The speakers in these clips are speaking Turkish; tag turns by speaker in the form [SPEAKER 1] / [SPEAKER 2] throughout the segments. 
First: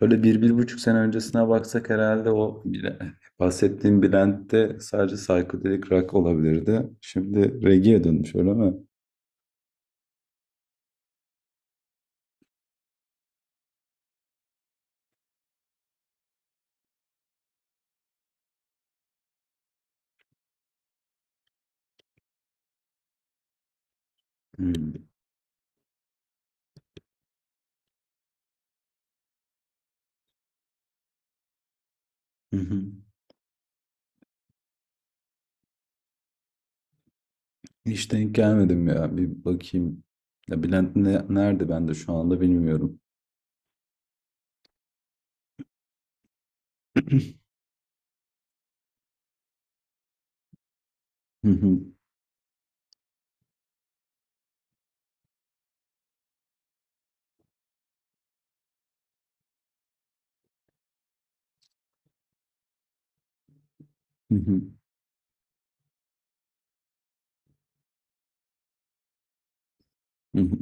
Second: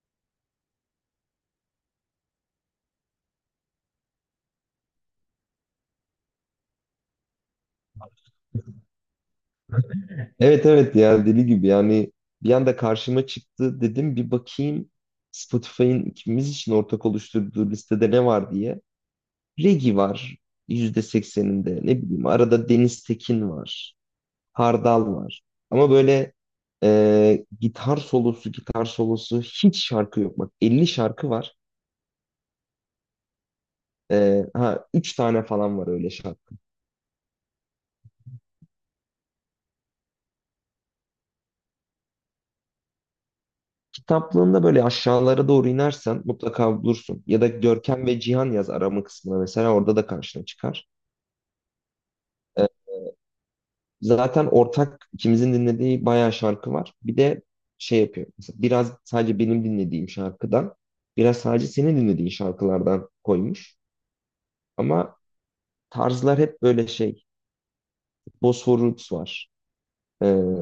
[SPEAKER 1] Böyle bir, bir buçuk sene öncesine baksak herhalde o bile, bahsettiğim Bülent'te sadece psychedelic rock olabilirdi. Şimdi reggae'ye dönmüş öyle mi?
[SPEAKER 2] Evet, evet, ya, deli gibi yani. Bir anda karşıma çıktı, dedim bir bakayım Spotify'ın ikimiz için ortak oluşturduğu listede ne var diye. Regi var, %80'inde ne bileyim, arada Deniz Tekin var,
[SPEAKER 1] Hmm.
[SPEAKER 2] Hardal var, ama böyle, gitar solosu gitar solosu hiç şarkı yok, bak, 50 şarkı var.
[SPEAKER 1] Hı hı.
[SPEAKER 2] Ha, 3 tane falan var öyle şarkı.
[SPEAKER 1] Hiç denk gelmedim ya. Bir bakayım. Ya Bülent nerede ben de şu anda bilmiyorum.
[SPEAKER 2] Kitaplığında böyle aşağılara doğru inersen mutlaka bulursun, ya da Görkem ve Cihan yaz arama kısmına, mesela orada da karşına çıkar.
[SPEAKER 1] Hı hı,
[SPEAKER 2] Ee, Zaten ortak ikimizin dinlediği bayağı şarkı var. Bir de şey yapıyor. Mesela biraz sadece benim dinlediğim şarkıdan, biraz sadece senin dinlediğin şarkılardan koymuş.
[SPEAKER 1] hı hı,
[SPEAKER 2] Ama tarzlar hep böyle şey. Bosphor Roots var.
[SPEAKER 1] hı
[SPEAKER 2] Ee,
[SPEAKER 1] hı.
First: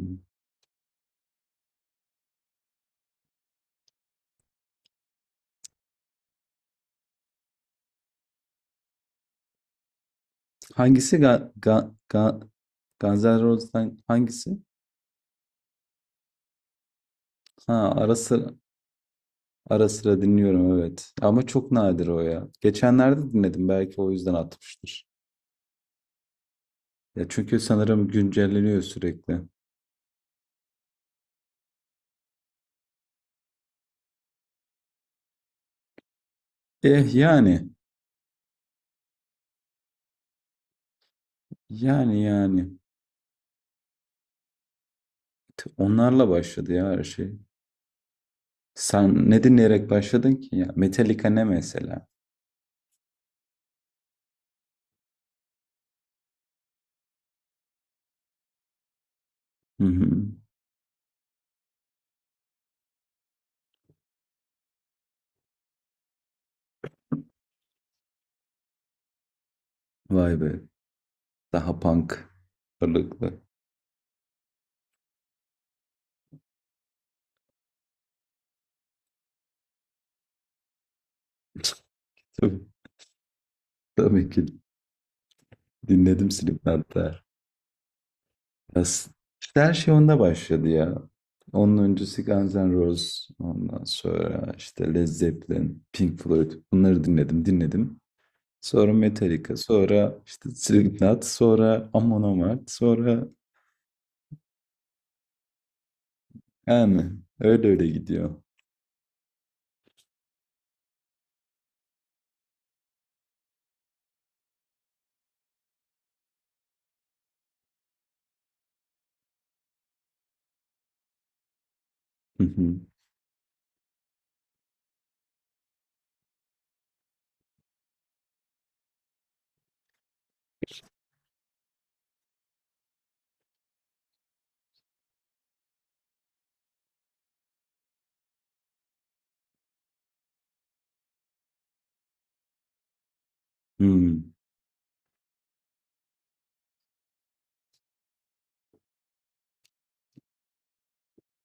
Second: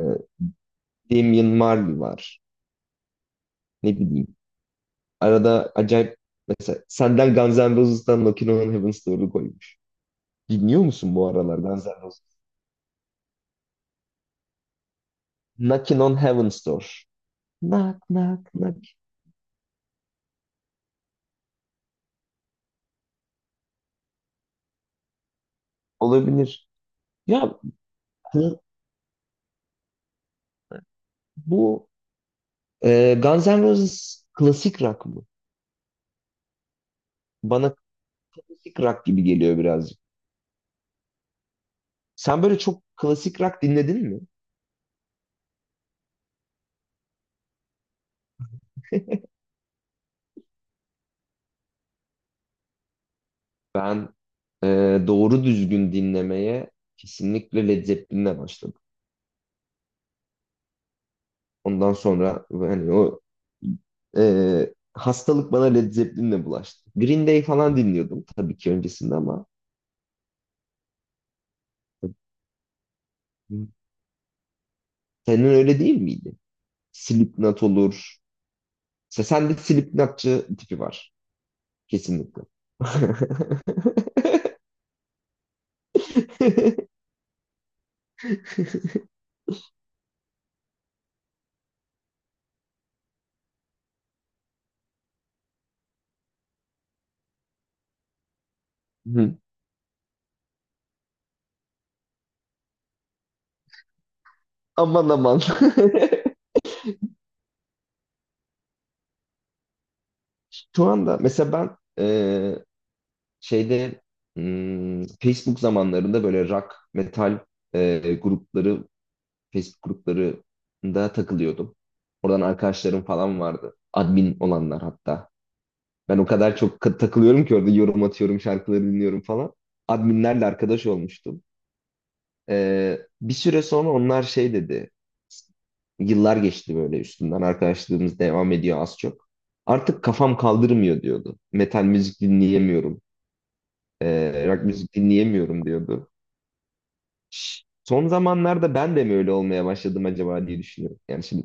[SPEAKER 2] Damian Marley var. Ne bileyim. Arada acayip, mesela senden Guns N' Roses'tan Knockin' on Heaven's Door'u koymuş. Dinliyor
[SPEAKER 1] Hangisi
[SPEAKER 2] musun bu aralar Guns N' Roses?
[SPEAKER 1] Guns N' Roses'tan hangisi?
[SPEAKER 2] Knockin' on Heaven's Door.
[SPEAKER 1] Ha
[SPEAKER 2] Knock
[SPEAKER 1] ara
[SPEAKER 2] knock
[SPEAKER 1] sıra,
[SPEAKER 2] knock.
[SPEAKER 1] ara sıra dinliyorum, evet. Ama çok nadir o ya. Geçenlerde dinledim, belki o yüzden atmıştır.
[SPEAKER 2] Olabilir.
[SPEAKER 1] Ya
[SPEAKER 2] Ya
[SPEAKER 1] çünkü sanırım
[SPEAKER 2] bu
[SPEAKER 1] güncelleniyor sürekli.
[SPEAKER 2] bu Guns N' Roses klasik rock mı?
[SPEAKER 1] Eh yani.
[SPEAKER 2] Bana klasik rock gibi geliyor birazcık.
[SPEAKER 1] Yani
[SPEAKER 2] Sen böyle
[SPEAKER 1] yani.
[SPEAKER 2] çok klasik rock dinledin mi?
[SPEAKER 1] Onlarla başladı ya her şey. Sen ne dinleyerek başladın ki ya? Metallica ne mesela?
[SPEAKER 2] Ben, e, doğru düzgün dinlemeye kesinlikle Led Zeppelin'le başladım.
[SPEAKER 1] Hı hı.
[SPEAKER 2] Ondan sonra hani o, hastalık bana Led Zeppelin'le bulaştı. Green Day falan dinliyordum tabii ki öncesinde ama
[SPEAKER 1] Vay be. Daha punk ağırlıklı.
[SPEAKER 2] senin öyle değil miydi? Slipknot olur. Sende Slipknotçı tipi var kesinlikle.
[SPEAKER 1] Tabii, tabii ki dinledim Slipknot da. Ya s- işte her şey onda başladı ya. Onun öncesi Guns N' Roses. Ondan sonra işte Led Zeppelin, Pink Floyd. Bunları dinledim, dinledim. Sonra Metallica, sonra işte Slipknot, sonra Amon Amarth, sonra
[SPEAKER 2] Aman aman.
[SPEAKER 1] yani öyle öyle gidiyor.
[SPEAKER 2] Şu anda mesela ben, e, şeyde, Facebook zamanlarında böyle rock, metal, grupları, Facebook gruplarında takılıyordum. Oradan
[SPEAKER 1] Hı hı,
[SPEAKER 2] arkadaşlarım falan vardı. Admin olanlar hatta. Ben o kadar çok takılıyorum ki orada yorum atıyorum, şarkıları dinliyorum falan. Adminlerle arkadaş olmuştum. Bir süre sonra onlar şey dedi. Yıllar geçti böyle üstünden. Arkadaşlığımız devam ediyor az çok. Artık kafam kaldırmıyor diyordu. Metal müzik dinleyemiyorum.
[SPEAKER 1] hı
[SPEAKER 2] Rock müzik dinleyemiyorum diyordu. Son zamanlarda ben de mi öyle olmaya başladım acaba diye düşünüyorum. Yani şimdi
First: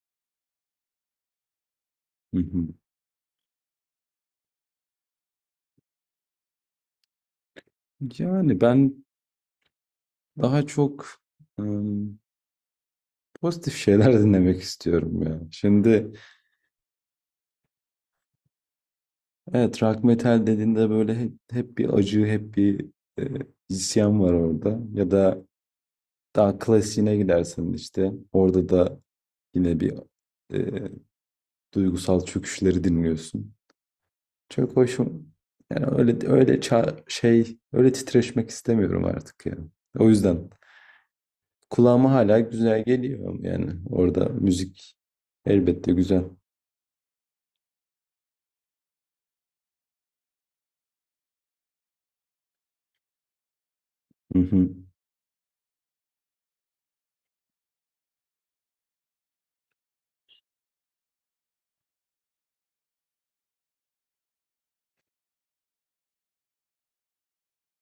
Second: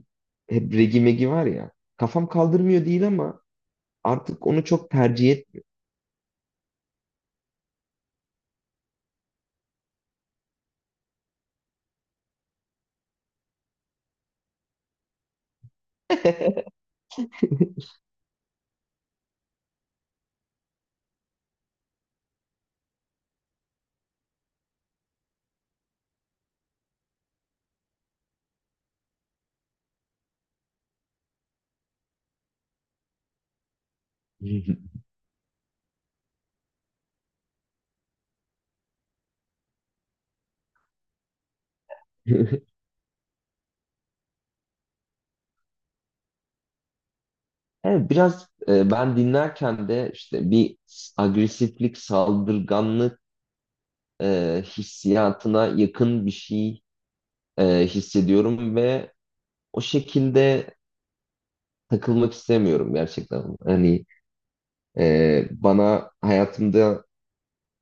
[SPEAKER 2] hep regi megi var ya. Kafam
[SPEAKER 1] hı, hı.
[SPEAKER 2] kaldırmıyor değil ama artık onu çok tercih
[SPEAKER 1] Yani ben daha çok ım, pozitif şeyler dinlemek istiyorum ya. Şimdi evet, rock metal dediğinde böyle hep, hep bir acı, hep bir e, isyan var orada. Ya da daha klasiğine gidersen işte orada da yine bir e, duygusal çöküşleri dinliyorsun. Çok
[SPEAKER 2] etmiyorum.
[SPEAKER 1] hoşum. Yani öyle öyle öyle titreşmek istemiyorum artık ya. O yüzden kulağıma hala güzel geliyor, yani orada müzik elbette güzel.
[SPEAKER 2] Evet, biraz ben dinlerken de işte bir agresiflik, saldırganlık,
[SPEAKER 1] Hı hı.
[SPEAKER 2] hissiyatına yakın bir şey hissediyorum ve o şekilde takılmak istemiyorum gerçekten. Hani, bana hayatımda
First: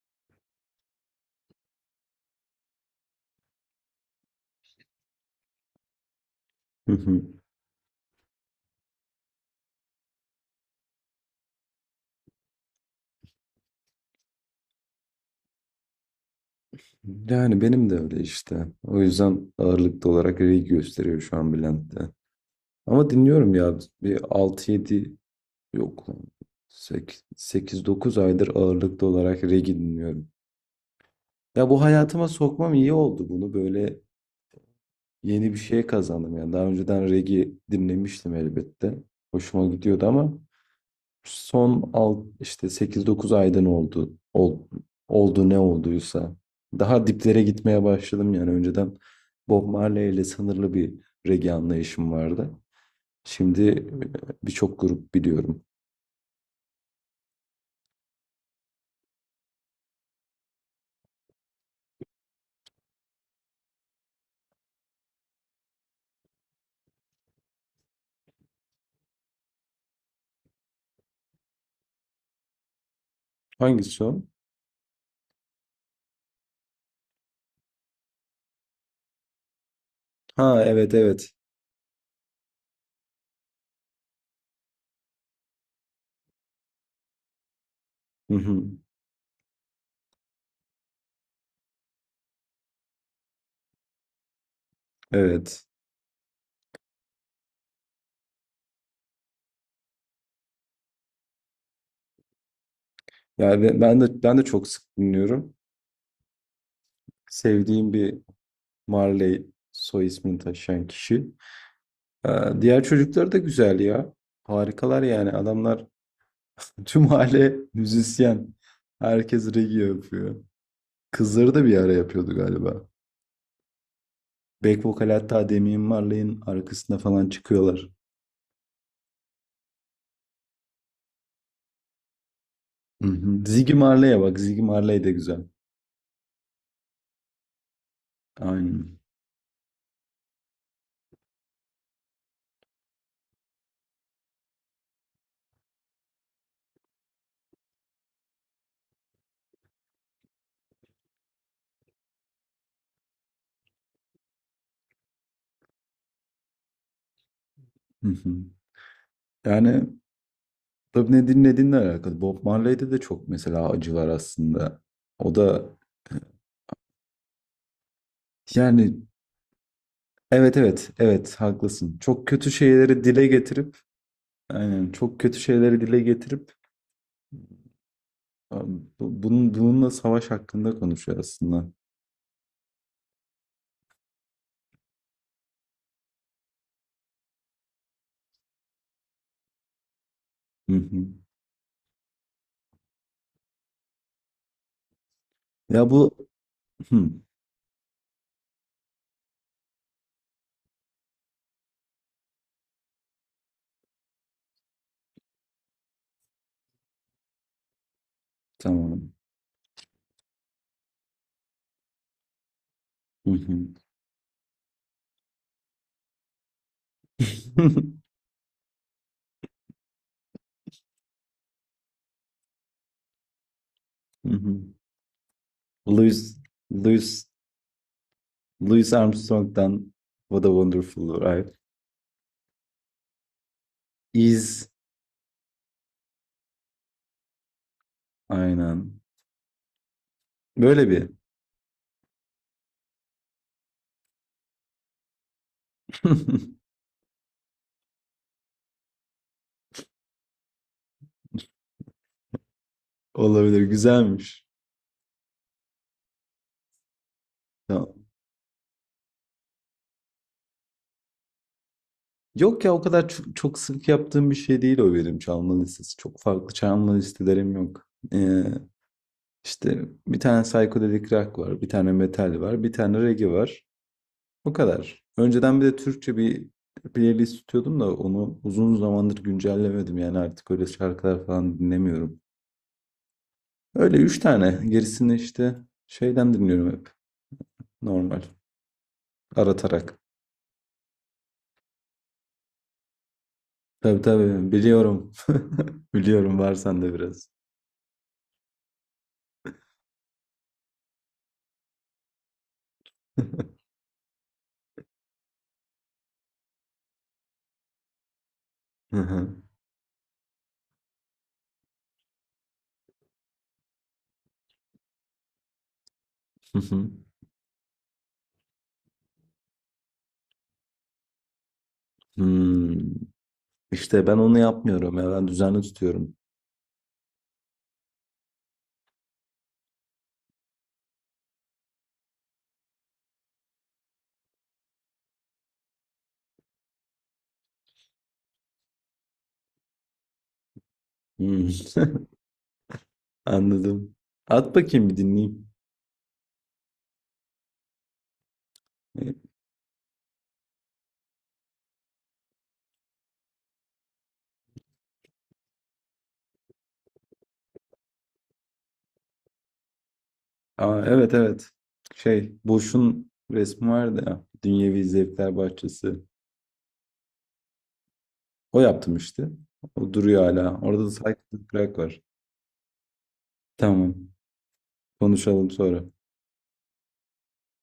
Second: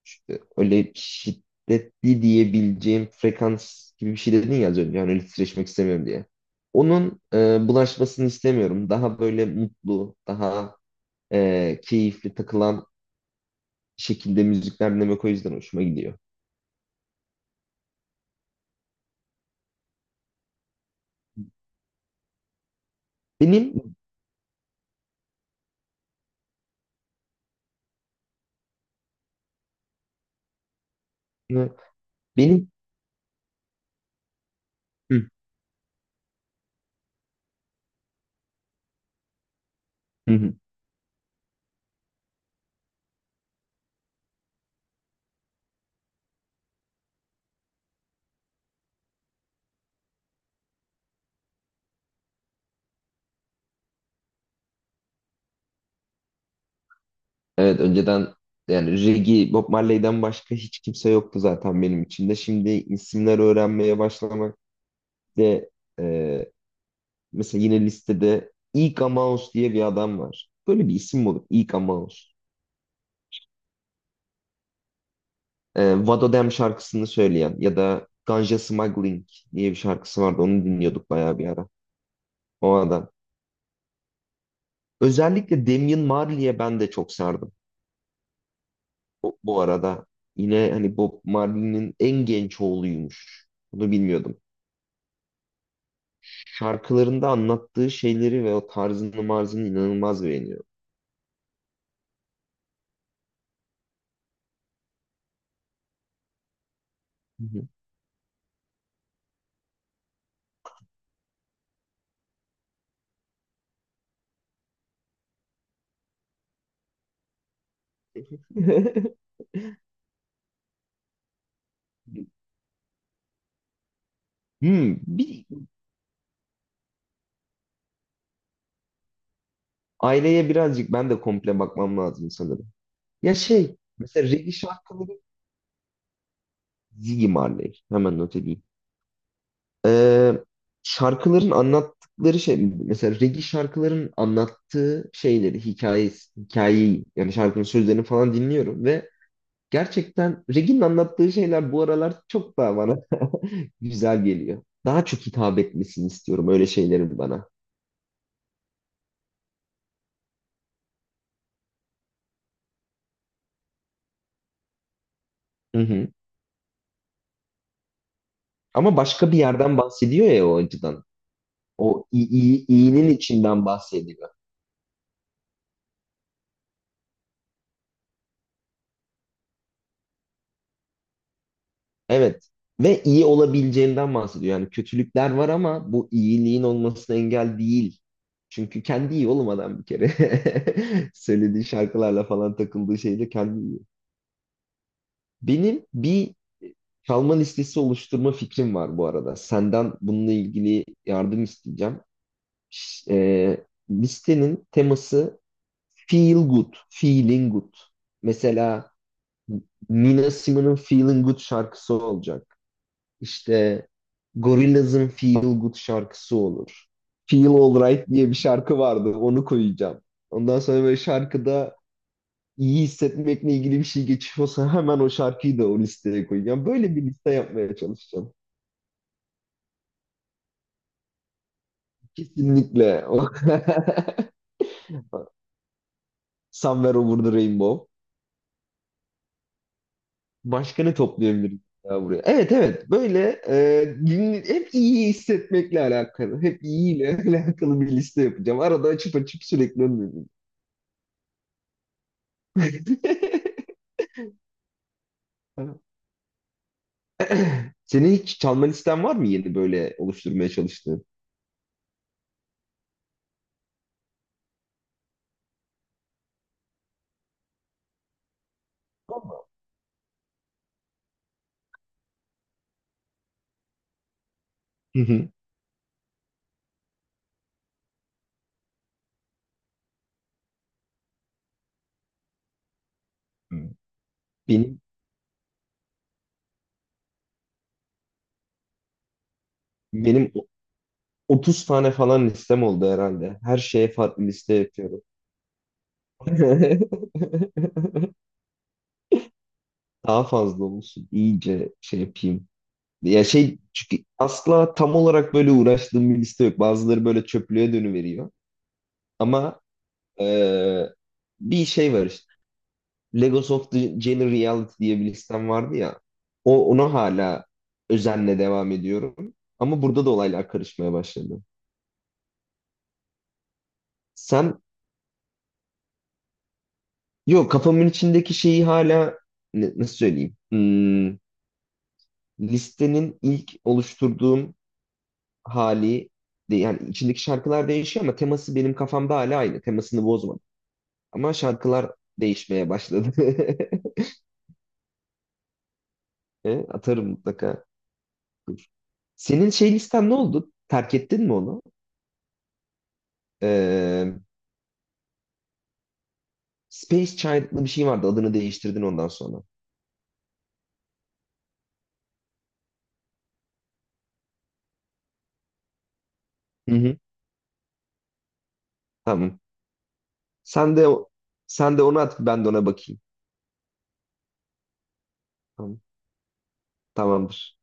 [SPEAKER 2] işte öyle şiddetli diyebileceğim frekans gibi bir şey dedin ya az önce. Hani öyle titreşmek istemiyorum diye.
[SPEAKER 1] Hı hı.
[SPEAKER 2] Onun bulaşmasını istemiyorum. Daha böyle mutlu, daha keyifli takılan şekilde müzikler dinlemek o yüzden hoşuma gidiyor.
[SPEAKER 1] Yani benim de öyle işte. O yüzden ağırlıklı olarak reggae gösteriyor şu an Bülent'te. Ama dinliyorum
[SPEAKER 2] Benim
[SPEAKER 1] ya, bir 6-7, yok lan, 8-9 aydır ağırlıklı olarak reggae dinliyorum. Ya bu hayatıma
[SPEAKER 2] benim
[SPEAKER 1] sokmam iyi oldu bunu böyle. Yeni bir şey kazandım yani. Daha önceden reggae dinlemiştim elbette. Hoşuma gidiyordu ama
[SPEAKER 2] Hı.
[SPEAKER 1] işte 8-9 ayda ne oldu, oldu, ne olduysa daha diplere gitmeye başladım yani. Önceden Bob Marley ile sınırlı bir reggae anlayışım vardı. Şimdi birçok grup biliyorum.
[SPEAKER 2] Evet, önceden yani Reggie Bob Marley'den başka hiç kimse yoktu zaten benim içinde. Şimdi isimler öğrenmeye başlamak de, e, mesela yine listede Ika Mouse diye bir adam var. Böyle bir isim mi olur? Ika Mouse.
[SPEAKER 1] Hangisi o?
[SPEAKER 2] Vado Dem şarkısını söyleyen, ya da Ganja Smuggling diye bir şarkısı vardı.
[SPEAKER 1] Ha,
[SPEAKER 2] Onu
[SPEAKER 1] evet
[SPEAKER 2] dinliyorduk
[SPEAKER 1] evet.
[SPEAKER 2] bayağı bir ara. O adam. Özellikle Damian Marley'e ben de çok sardım.
[SPEAKER 1] Hı hı.
[SPEAKER 2] Bu arada yine hani Bob Marley'nin en genç oğluymuş. Bunu bilmiyordum.
[SPEAKER 1] Evet.
[SPEAKER 2] Şarkılarında anlattığı şeyleri ve o tarzını marzını inanılmaz beğeniyorum.
[SPEAKER 1] Yani ben de çok sık dinliyorum.
[SPEAKER 2] Hı hı.
[SPEAKER 1] Sevdiğim bir Marley soy ismini taşıyan kişi. Diğer çocuklar da güzel ya. Harikalar yani. Adamlar tüm aile müzisyen. Herkes regi yapıyor. Kızları da bir ara yapıyordu galiba. Back vokal hatta
[SPEAKER 2] Bir
[SPEAKER 1] Damian Marley'in arkasında falan çıkıyorlar.
[SPEAKER 2] aileye birazcık ben de komple bakmam lazım sanırım.
[SPEAKER 1] Hı
[SPEAKER 2] Ya
[SPEAKER 1] hı. Ziggy
[SPEAKER 2] şey,
[SPEAKER 1] Marley'e
[SPEAKER 2] mesela
[SPEAKER 1] bak.
[SPEAKER 2] reggae
[SPEAKER 1] Ziggy Marley de
[SPEAKER 2] şarkıları.
[SPEAKER 1] güzel.
[SPEAKER 2] Ziggy Marley. Hemen not edeyim.
[SPEAKER 1] Aynen.
[SPEAKER 2] Ee, Şarkıların anlattıkları şey, mesela reggae şarkıların anlattığı şeyleri, hikayeyi, yani şarkının sözlerini falan dinliyorum ve gerçekten Regin'in anlattığı şeyler bu aralar çok daha bana güzel geliyor. Daha çok hitap etmesini istiyorum öyle şeylerin bana.
[SPEAKER 1] Hı hı. Yani tabii ne dinlediğinle alakalı. Bob Marley'de de çok mesela acı var aslında. O da
[SPEAKER 2] Hı hı.
[SPEAKER 1] yani
[SPEAKER 2] Ama başka bir yerden bahsediyor ya o
[SPEAKER 1] evet evet
[SPEAKER 2] acıdan.
[SPEAKER 1] evet haklısın.
[SPEAKER 2] O
[SPEAKER 1] Çok kötü şeyleri
[SPEAKER 2] iyinin
[SPEAKER 1] dile
[SPEAKER 2] içinden
[SPEAKER 1] getirip
[SPEAKER 2] bahsediyor.
[SPEAKER 1] aynen, çok kötü şeyleri dile getirip abi, bunun bununla savaş hakkında konuşuyor aslında.
[SPEAKER 2] Evet. Ve iyi olabileceğinden bahsediyor. Yani kötülükler var ama bu iyiliğin olmasına engel değil. Çünkü kendi iyi olmadan bir kere
[SPEAKER 1] Hı hı.
[SPEAKER 2] söylediği şarkılarla falan takıldığı şeyle kendi iyi. Benim
[SPEAKER 1] Ya bu
[SPEAKER 2] bir e,
[SPEAKER 1] hı,
[SPEAKER 2] çalma listesi oluşturma fikrim var bu arada. Senden bununla ilgili yardım isteyeceğim. Listenin teması feel good, feeling good. Mesela
[SPEAKER 1] tamam.
[SPEAKER 2] Nina Simone'un Feeling Good şarkısı olacak.
[SPEAKER 1] Hı hı.
[SPEAKER 2] İşte Gorillaz'ın Feel Good şarkısı olur. Feel Alright diye bir şarkı vardı. Onu koyacağım. Ondan sonra böyle, şarkıda iyi hissetmekle ilgili bir şey
[SPEAKER 1] Hı hı.
[SPEAKER 2] geçiyorsa, hemen o şarkıyı da o listeye
[SPEAKER 1] Louis
[SPEAKER 2] koyacağım. Böyle bir
[SPEAKER 1] Louis
[SPEAKER 2] liste yapmaya çalışacağım.
[SPEAKER 1] Louis Armstrong'dan What a Wonderful Life
[SPEAKER 2] Kesinlikle.
[SPEAKER 1] is,
[SPEAKER 2] Somewhere Over the Rainbow.
[SPEAKER 1] aynen.
[SPEAKER 2] Başka
[SPEAKER 1] Böyle
[SPEAKER 2] ne
[SPEAKER 1] bir
[SPEAKER 2] toplayabiliriz ya buraya? Evet, evet, böyle hep iyi hissetmekle alakalı. Hep iyiyle alakalı bir liste yapacağım. Arada açıp açıp sürekli önüme geliyor.
[SPEAKER 1] olabilir, güzelmiş. Tamam.
[SPEAKER 2] Senin hiç çalma listen var mı, yeni böyle oluşturmaya çalıştığın?
[SPEAKER 1] Yok ya, o kadar çok, çok sık yaptığım bir şey değil o, benim çalma listesi. Çok farklı çalma listelerim yok. İşte 1 tane psychedelic rock var, 1 tane metal var, 1 tane reggae var. O
[SPEAKER 2] Hı
[SPEAKER 1] kadar.
[SPEAKER 2] hı.
[SPEAKER 1] Önceden bir de Türkçe bir playlist tutuyordum da onu uzun zamandır güncellemedim. Yani artık öyle şarkılar falan dinlemiyorum. Öyle 3 tane.
[SPEAKER 2] Benim
[SPEAKER 1] Gerisini işte şeyden dinliyorum hep. Normal. Aratarak.
[SPEAKER 2] benim 30 tane falan listem oldu herhalde. Her şeye
[SPEAKER 1] Tabii
[SPEAKER 2] farklı
[SPEAKER 1] tabii
[SPEAKER 2] liste yapıyorum.
[SPEAKER 1] biliyorum. Biliyorum, var sende biraz.
[SPEAKER 2] Daha fazla olsun. İyice şey yapayım. Ya şey, çünkü asla tam olarak böyle uğraştığım bir liste yok. Bazıları böyle çöplüğe dönüveriyor.
[SPEAKER 1] Hı hı.
[SPEAKER 2] Ama eee, bir şey var işte. Legos of the Jane Reality diye bir listem vardı ya.
[SPEAKER 1] Hı
[SPEAKER 2] O,
[SPEAKER 1] hı.
[SPEAKER 2] ona hala özenle devam ediyorum. Ama burada da olaylar karışmaya başladı.
[SPEAKER 1] Hmm. İşte ben onu
[SPEAKER 2] Sen
[SPEAKER 1] yapmıyorum ya, ben düzenli tutuyorum.
[SPEAKER 2] Yok, kafamın içindeki şeyi hala nasıl söyleyeyim? Listenin ilk oluşturduğum hali, yani içindeki şarkılar değişiyor ama teması benim kafamda hala aynı. Temasını bozmadım. Ama
[SPEAKER 1] Hmm.
[SPEAKER 2] şarkılar değişmeye başladı.
[SPEAKER 1] Anladım. At bakayım, bir dinleyeyim.
[SPEAKER 2] Atarım mutlaka. Dur.
[SPEAKER 1] E,
[SPEAKER 2] Senin şey listen ne oldu? Terk ettin mi onu? Ee, Space Child'lı bir şey vardı. Adını değiştirdin ondan sonra.
[SPEAKER 1] Aa, evet evet. Şey, Boş'un resmi vardı ya. Dünyevi Zevkler Bahçesi.
[SPEAKER 2] Hı hı.
[SPEAKER 1] O yaptım işte.
[SPEAKER 2] Tamam.
[SPEAKER 1] O duruyor hala.
[SPEAKER 2] Sen
[SPEAKER 1] Orada
[SPEAKER 2] de
[SPEAKER 1] da
[SPEAKER 2] o-
[SPEAKER 1] Cycle Track
[SPEAKER 2] Sen de onu
[SPEAKER 1] var.
[SPEAKER 2] at, ben de ona bakayım.
[SPEAKER 1] Tamam. Konuşalım
[SPEAKER 2] Tamam.
[SPEAKER 1] sonra.
[SPEAKER 2] Tamamdır.